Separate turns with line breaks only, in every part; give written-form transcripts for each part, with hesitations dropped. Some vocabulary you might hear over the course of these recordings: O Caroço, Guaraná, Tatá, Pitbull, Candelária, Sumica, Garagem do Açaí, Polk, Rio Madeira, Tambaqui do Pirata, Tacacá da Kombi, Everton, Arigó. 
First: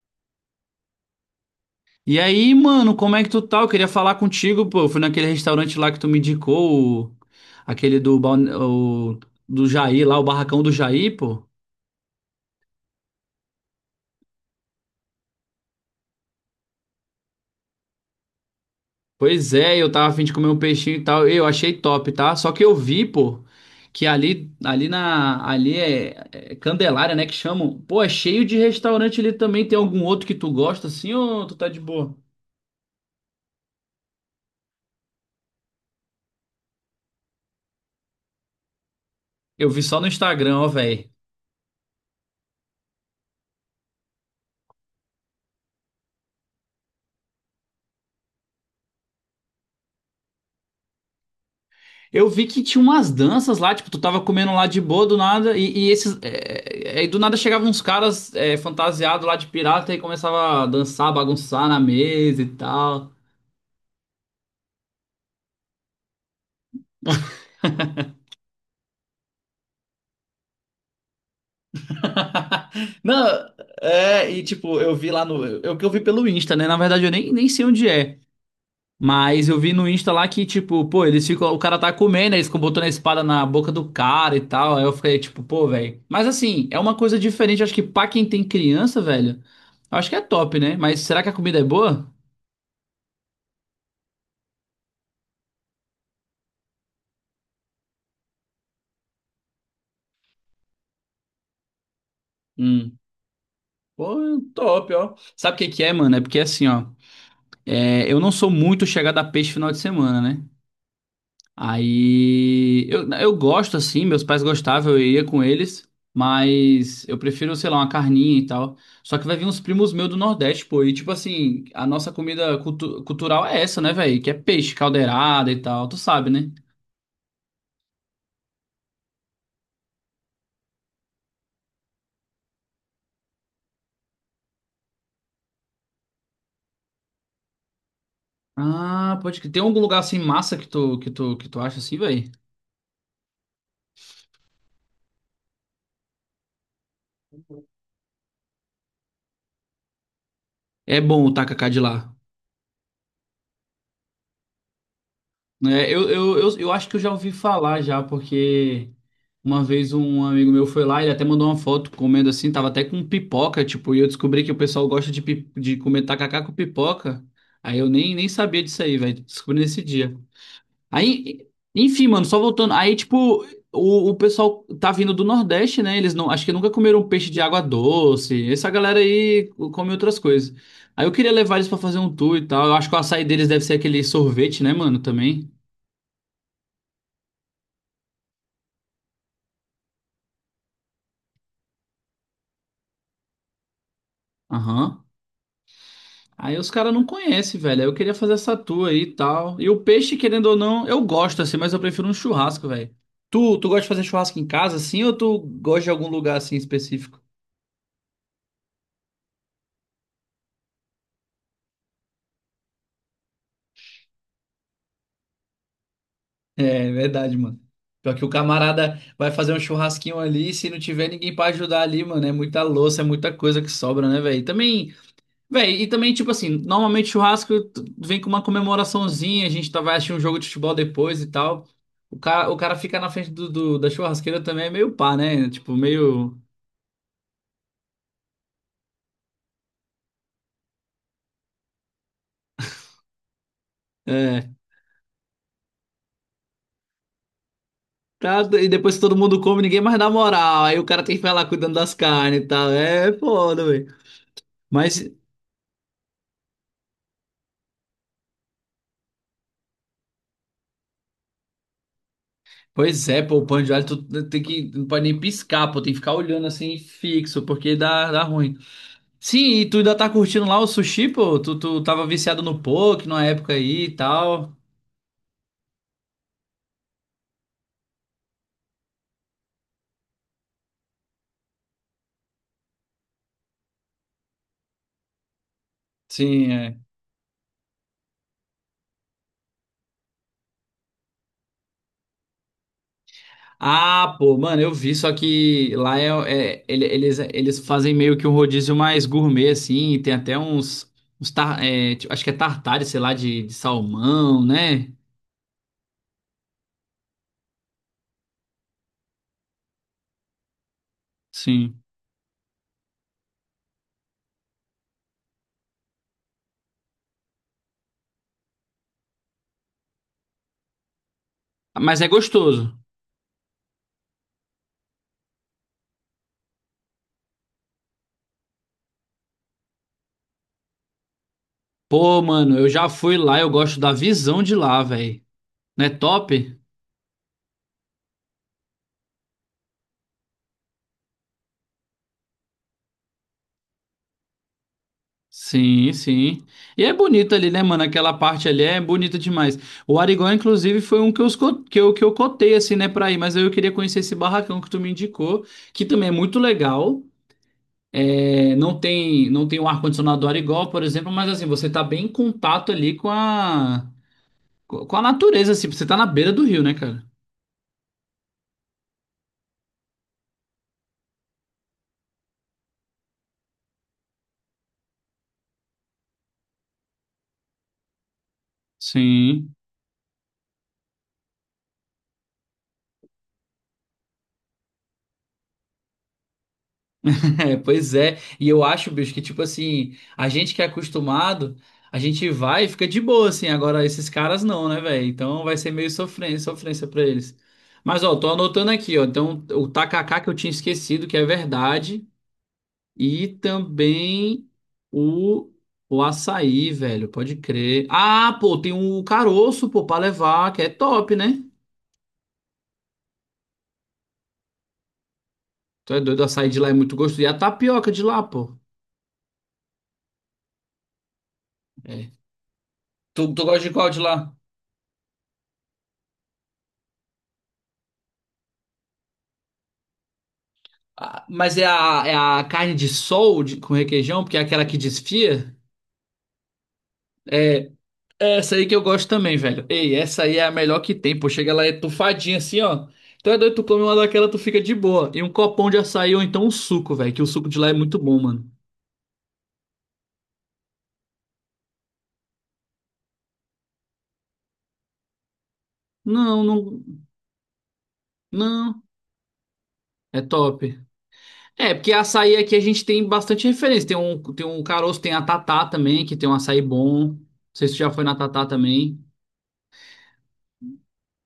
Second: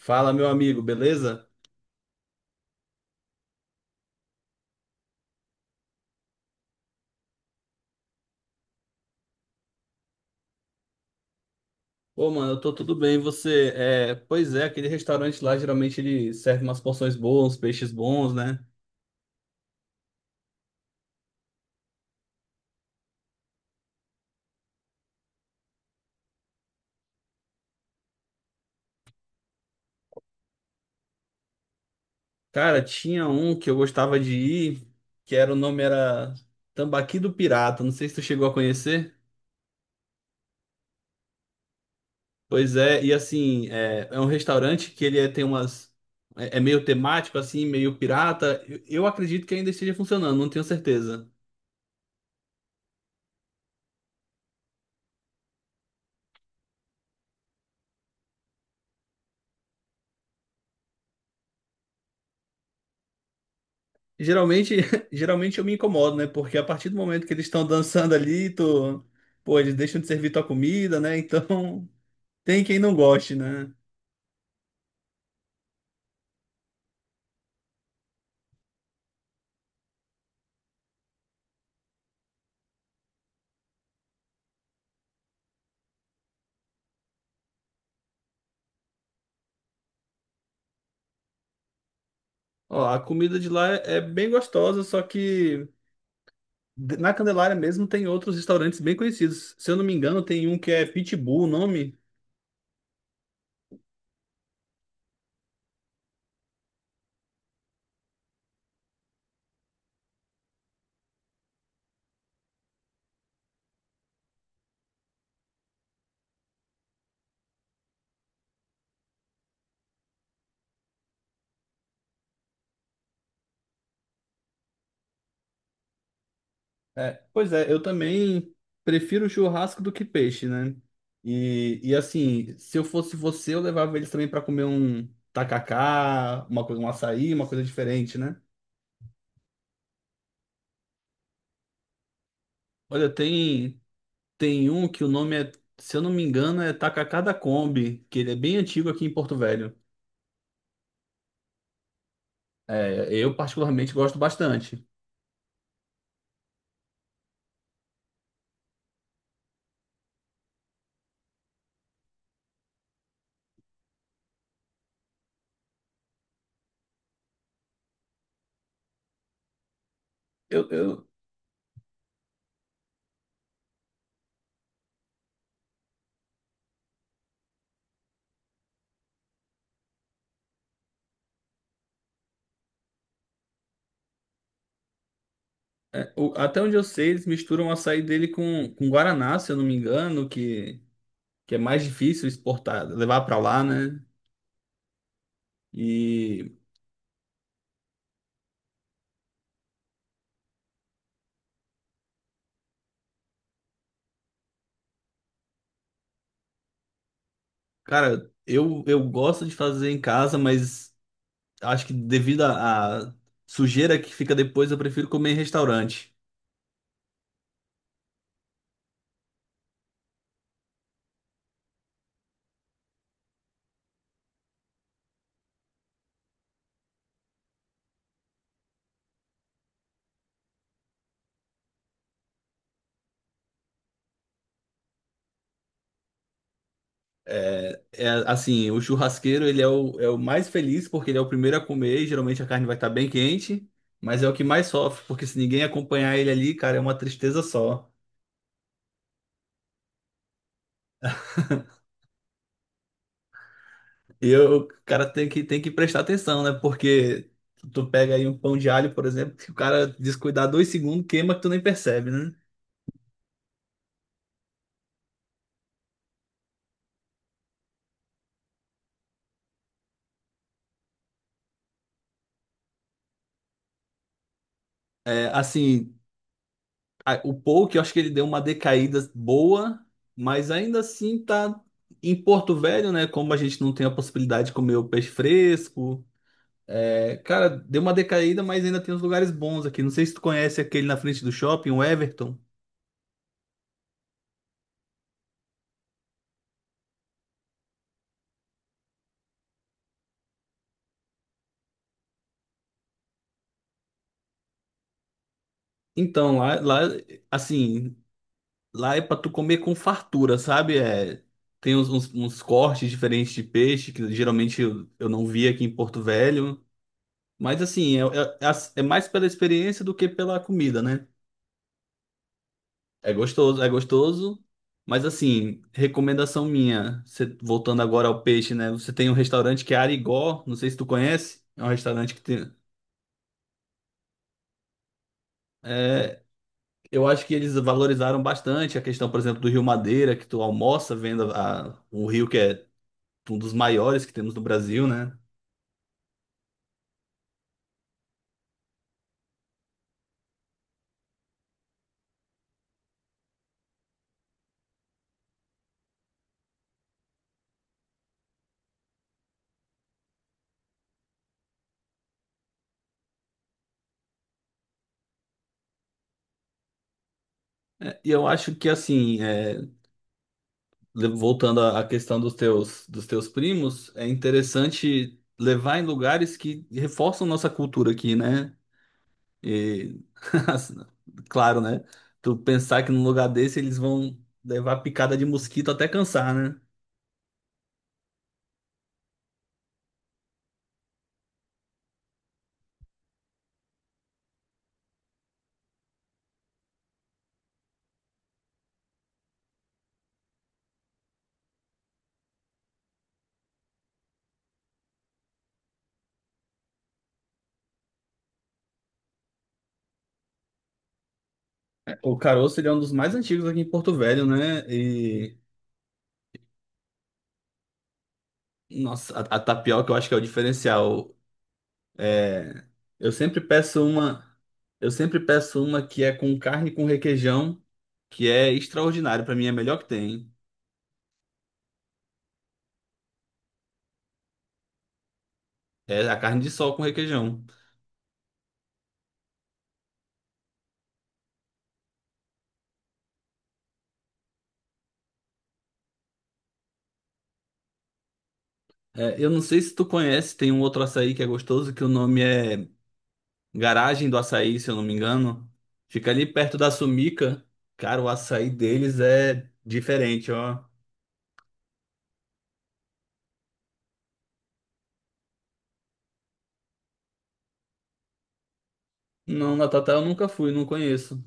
Fala, meu amigo, beleza?
E aí, mano, como é que tu tá? Eu queria falar contigo, pô. Eu fui naquele restaurante lá que tu me indicou, aquele do Jair lá, o barracão do Jair, pô.
Ô, mano, eu tô tudo bem, e você? Pois é, aquele restaurante lá, geralmente ele serve umas porções boas, uns peixes bons, né?
Pois é, eu tava a fim de comer um peixinho e tal. Eu achei top, tá? Só que eu vi, pô, que ali é Candelária, né, que chamam. Pô, é cheio de restaurante ali também. Tem algum outro que tu gosta assim ou tu tá de boa?
Cara, tinha um que eu gostava de ir, que era, o nome era Tambaqui do Pirata, não sei se tu chegou a conhecer.
Eu vi só no Instagram, ó, velho.
Pois é, e assim, é um restaurante que tem umas... É, é meio temático, assim, meio pirata. Eu acredito que ainda esteja funcionando, não tenho certeza.
Eu vi que tinha umas danças lá, tipo, tu tava comendo lá de boa do nada, e do nada chegavam uns caras fantasiados lá de pirata e começava a dançar, bagunçar na mesa e tal.
Geralmente, geralmente eu me incomodo, né? Porque a partir do momento que eles estão dançando ali, tu... pô, eles deixam de servir tua comida, né? Então, tem quem não
Não,
goste, né?
é, e tipo, eu vi lá no. É o que eu vi pelo Insta, né? Na verdade, eu nem sei onde é. Mas eu vi no Insta lá que, tipo, pô, eles ficam. O cara tá comendo, aí eles ficam botando a espada na boca do cara e tal. Aí eu fiquei, tipo, pô, velho. Mas assim, é uma coisa diferente. Acho que pra quem tem criança, velho, acho que é top, né? Mas será que a comida é boa?
Ó, a comida de lá é bem gostosa, só que na Candelária mesmo tem outros restaurantes bem conhecidos. Se eu não me engano, tem um que é Pitbull, o nome.
Hum. Pô, top, ó. Sabe o que que é, mano? É porque assim, ó. É, eu não sou muito chegado a peixe final de semana, né? Aí eu gosto assim, meus pais gostavam, eu ia com eles, mas eu prefiro, sei lá, uma carninha e tal. Só que vai vir uns primos meus do Nordeste, pô, e tipo assim, a nossa comida cultural é essa, né, velho? Que é peixe, caldeirada e tal, tu sabe, né?
É, pois é, eu também prefiro churrasco do que peixe, né? E assim, se eu fosse você, eu levava eles também para comer um tacacá, uma coisa, um açaí, uma coisa diferente, né?
Ah, pode que tem algum lugar assim massa que tu que tu acha assim, velho?
Olha, tem, tem um que o nome é, se eu não me engano, é Tacacá da Kombi, que ele é bem antigo aqui em Porto Velho.
É bom o tacacá de lá.
É, eu particularmente gosto bastante.
Né? Eu acho que eu já ouvi falar já, porque uma vez um amigo meu foi lá, ele até mandou uma foto comendo assim, tava até com pipoca, tipo, e eu descobri que o pessoal gosta de comer tacacá com pipoca. Aí eu nem sabia disso aí, velho. Descobri nesse dia.
Eu, eu,
Aí, enfim, mano, só voltando. Aí, tipo, o pessoal tá vindo do Nordeste, né? Eles não, acho que nunca comeram peixe de água doce. Essa galera aí come outras coisas. Aí eu queria levar eles pra fazer um tour e tal. Eu acho que o açaí deles deve ser aquele sorvete, né, mano, também.
o- até onde eu sei, eles misturam o açaí dele com Guaraná, se eu não me engano, que é mais difícil exportar, levar pra lá, né?
Aham.
E,
Aí os caras não conhecem, velho. Aí eu queria fazer essa tua aí e tal. E o peixe, querendo ou não, eu gosto assim, mas eu prefiro um churrasco, velho. Tu gosta de fazer churrasco em casa assim ou tu gosta de algum lugar assim específico?
cara, eu gosto de fazer em casa, mas acho que devido à sujeira que fica depois, eu prefiro comer em restaurante.
É, verdade, mano. Pior que o camarada vai fazer um churrasquinho ali, se não tiver ninguém pra ajudar ali, mano, é muita louça, é muita coisa que sobra, né, velho? Também véi, e também, tipo assim, normalmente churrasco tu- vem com uma comemoraçãozinha, a gente tá, vai assistir um jogo de futebol depois e tal. O cara ficar na frente da churrasqueira também é meio pá, né? Tipo, meio.
É, é, assim, o churrasqueiro ele é o mais feliz porque ele é o primeiro a comer, e geralmente a carne vai estar bem quente, mas é o que
É.
mais sofre, porque se ninguém acompanhar ele ali, cara, é uma tristeza só.
Tá, e depois que todo mundo come, ninguém mais dá moral. Aí o cara tem que ficar lá cuidando das carnes e tal. É foda, velho.
O cara
Mas,
tem que prestar atenção, né? Porque tu pega aí um pão de alho, por exemplo, que o cara descuidar dois segundos, queima que tu nem percebe, né?
pois é, pô, o pão de alho tu tem que. Não pode nem piscar, pô, tem que ficar olhando assim fixo, porque dá, dá ruim. Sim, e tu ainda tá curtindo lá o sushi, pô? Tu tava viciado no poke na época aí e tal.
É, assim, o Polk, eu acho que ele deu uma decaída boa, mas ainda assim tá em Porto Velho, né? Como a gente não tem a possibilidade de comer o peixe fresco.
Sim, é.
É, cara, deu uma decaída, mas ainda tem uns lugares bons aqui. Não sei se tu conhece aquele na frente do shopping, o Everton.
Ah, pô, mano, eu vi, só que lá eles fazem meio que um rodízio mais gourmet, assim, tem até tipo, acho que é tartare, sei lá, de salmão, né?
Então, lá, assim, lá é pra tu comer com fartura, sabe? É, tem
Sim.
uns, uns cortes diferentes de peixe que geralmente eu não vi aqui em Porto Velho. Mas, assim, é mais pela experiência do que pela comida, né?
Mas é gostoso.
É gostoso, é gostoso. Mas, assim, recomendação minha, voltando agora ao peixe, né? Você tem um restaurante que é Arigó, não sei se tu conhece. É um restaurante que
Pô,
tem.
mano, eu já fui lá, eu gosto da visão de lá, velho. Não é
É,
top?
eu acho que eles valorizaram bastante a questão, por exemplo, do Rio Madeira, que tu almoça vendo a, o rio que é um dos maiores que temos no Brasil, né?
Sim, sim. E é bonito ali, né, mano? Aquela parte ali é bonita demais. O Arigó, inclusive, foi um que eu, esco- que eu cotei, assim, né, pra ir. Mas eu queria conhecer esse barracão que tu me indicou, que também é muito legal. É, não tem o ar-condicionado do Arigó, por exemplo, mas, assim, você tá bem em contato ali com a natureza, assim. Você tá na beira do rio, né, cara?
É, e eu acho que assim, voltando à questão dos teus primos, é interessante levar em lugares que reforçam nossa cultura aqui, né?
Sim.
E, assim, claro, né? Tu pensar que num lugar desse eles vão levar picada de mosquito até cansar, né?
É, pois é, e eu acho, bicho, que tipo assim, a gente que é acostumado, a gente vai e fica de boa, assim, agora esses caras não, né, velho? Então vai ser meio sofrência, sofrência pra eles. Mas, ó, tô anotando aqui, ó, então o tacacá que eu tinha esquecido, que é verdade, e também o, o açaí, velho, pode crer. Ah, pô, tem um caroço, pô, pra levar, que é top, né?
O caroço, ele é um dos mais antigos aqui em Porto Velho, né?
Tu é doido, o açaí de lá é muito gostoso, e a tapioca de lá, pô.
Nossa, a tapioca eu acho que é o diferencial.
É.
É, eu
Tu,
sempre
tu gosta de
peço
qual de lá?
uma, eu sempre peço uma que é com carne com requeijão, que é extraordinário, pra mim é a melhor que tem.
Ah, mas é a carne de sol com requeijão, porque é aquela que desfia.
É a carne de sol com requeijão.
É, é essa aí que eu gosto também, velho. Ei, essa aí é a melhor que tem, pô. Chega lá, é tufadinha assim, ó. Então é doido, tu come uma daquela, tu fica de boa. E um copão de açaí ou então um suco, velho, que o suco de lá é muito bom, mano.
É, eu não sei se tu conhece, tem um outro açaí que é gostoso, que o nome é Garagem do Açaí, se eu não me engano. Fica ali
Não,
perto da
não,
Sumica. Cara, o açaí
não.
deles é
É
diferente, ó.
top. É, porque açaí aqui a gente tem bastante referência. Tem um caroço, tem a Tatá também, que tem um açaí bom. Não sei se tu já foi na Tatá também.
Não, na Tatá eu nunca fui, não conheço.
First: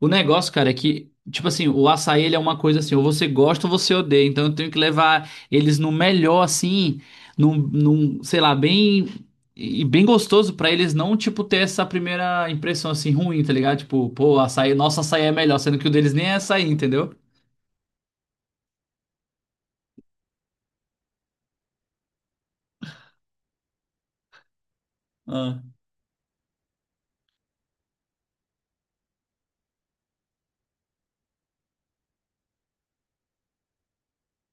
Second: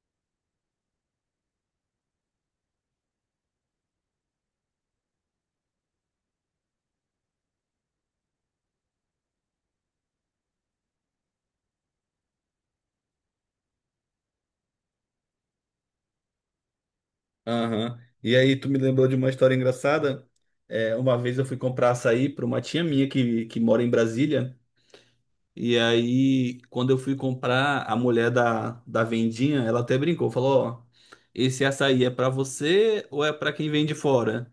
O negócio, cara, é que, tipo assim, o açaí ele é uma coisa assim, ou você gosta ou você odeia. Então eu tenho que levar eles no melhor, assim, sei lá, bem. E bem gostoso pra eles não, tipo, ter essa primeira impressão assim ruim, tá ligado? Tipo, pô, açaí, nosso açaí é melhor, sendo que o deles nem é açaí, entendeu?
Aham. E aí, tu me lembrou de uma história engraçada? É, uma vez eu fui comprar açaí para uma tia minha que mora em Brasília.
Ah.
E aí, quando eu fui comprar, a mulher da vendinha, ela até brincou, falou, ó, esse açaí é para você ou é para quem vem de fora?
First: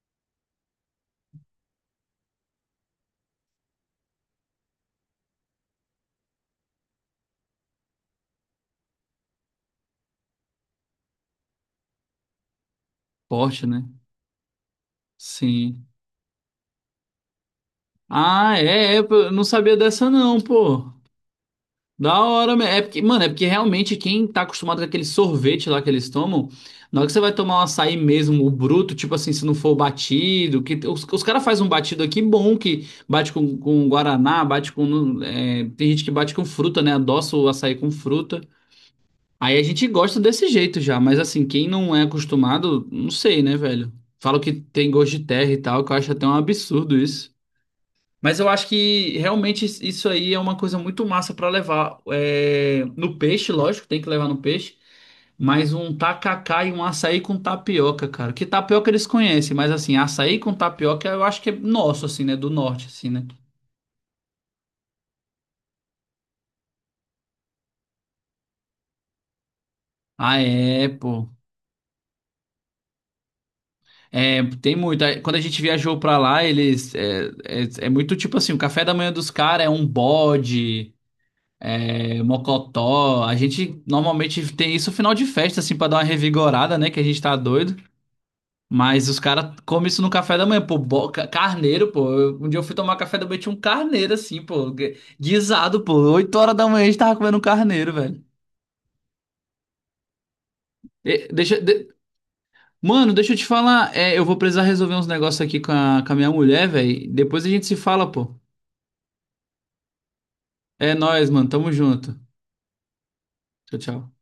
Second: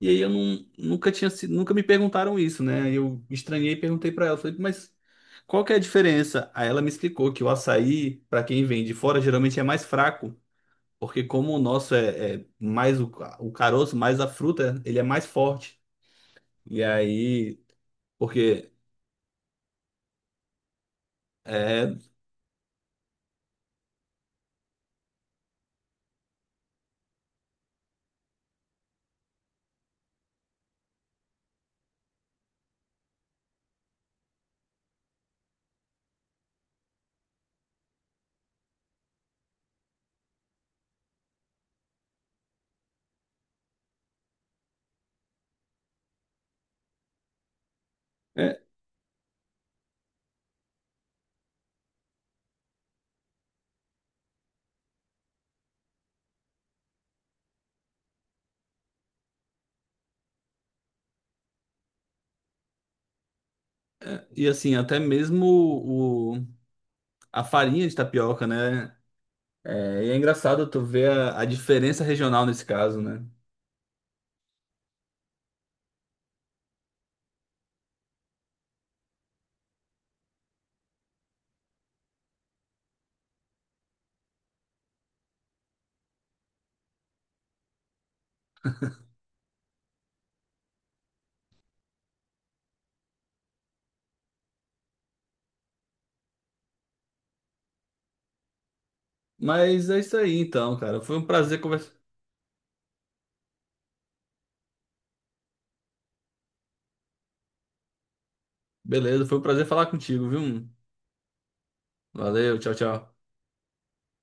E aí eu não, nunca tinha sido, nunca me perguntaram isso, né? Aí eu estranhei e perguntei para ela, falei, mas qual que é a diferença? Aí ela me explicou que o açaí, para quem vem de fora, geralmente é mais fraco. Porque como o nosso é, é mais o
Forte, né?
caroço, mais a fruta, ele é mais forte.
Sim.
E aí,
Ah,
porque
pô, eu não sabia dessa não, pô.
é,
Da hora, é porque, mano, é porque realmente quem tá acostumado com aquele sorvete lá que eles tomam, na hora que você vai tomar um açaí mesmo, o bruto, tipo assim, se não for o batido, que os caras fazem um batido aqui bom, que bate com guaraná, tem gente que bate com fruta, né, adoça o açaí com fruta. Aí a gente gosta desse jeito já, mas assim, quem não é acostumado, não sei, né, velho? Falam que tem gosto de terra e tal, que eu acho até um absurdo, mas eu
é-
acho que realmente isso aí é uma coisa muito massa para levar é, no peixe, lógico, tem que levar no peixe, mas um tacacá e um açaí com tapioca, cara. Que tapioca eles conhecem, mas assim, açaí com tapioca eu acho que é nosso, assim, né? Do norte, assim, né?
é- e assim, até mesmo a farinha de tapioca, né? É, e é
Ah,
engraçado tu
é,
ver
pô.
a diferença regional nesse caso, né?
É, tem muito. Aí, quando a gente viajou pra lá, é muito tipo assim: o café da manhã dos caras é um bode, é mocotó. A gente normalmente tem isso no final de festa, assim, pra dar uma revigorada, né? Que a gente tá doido. Mas os caras comem isso no café da manhã, pô, carneiro, pô. Um dia eu fui tomar café da manhã, e tinha um carneiro assim, pô, guisado, pô. 8 horas da manhã a gente tava comendo um carneiro, velho.
Mas é isso aí então, cara. Foi um
E-
prazer
deixa, de-
conversar.
Mano, deixa eu te falar, é, eu vou precisar resolver uns negócios aqui com a minha mulher, velho. Depois a gente se fala, pô.
Beleza, foi um prazer falar contigo, viu?
É nóis, mano, tamo junto.
Valeu, tchau, tchau.
Tchau, tchau.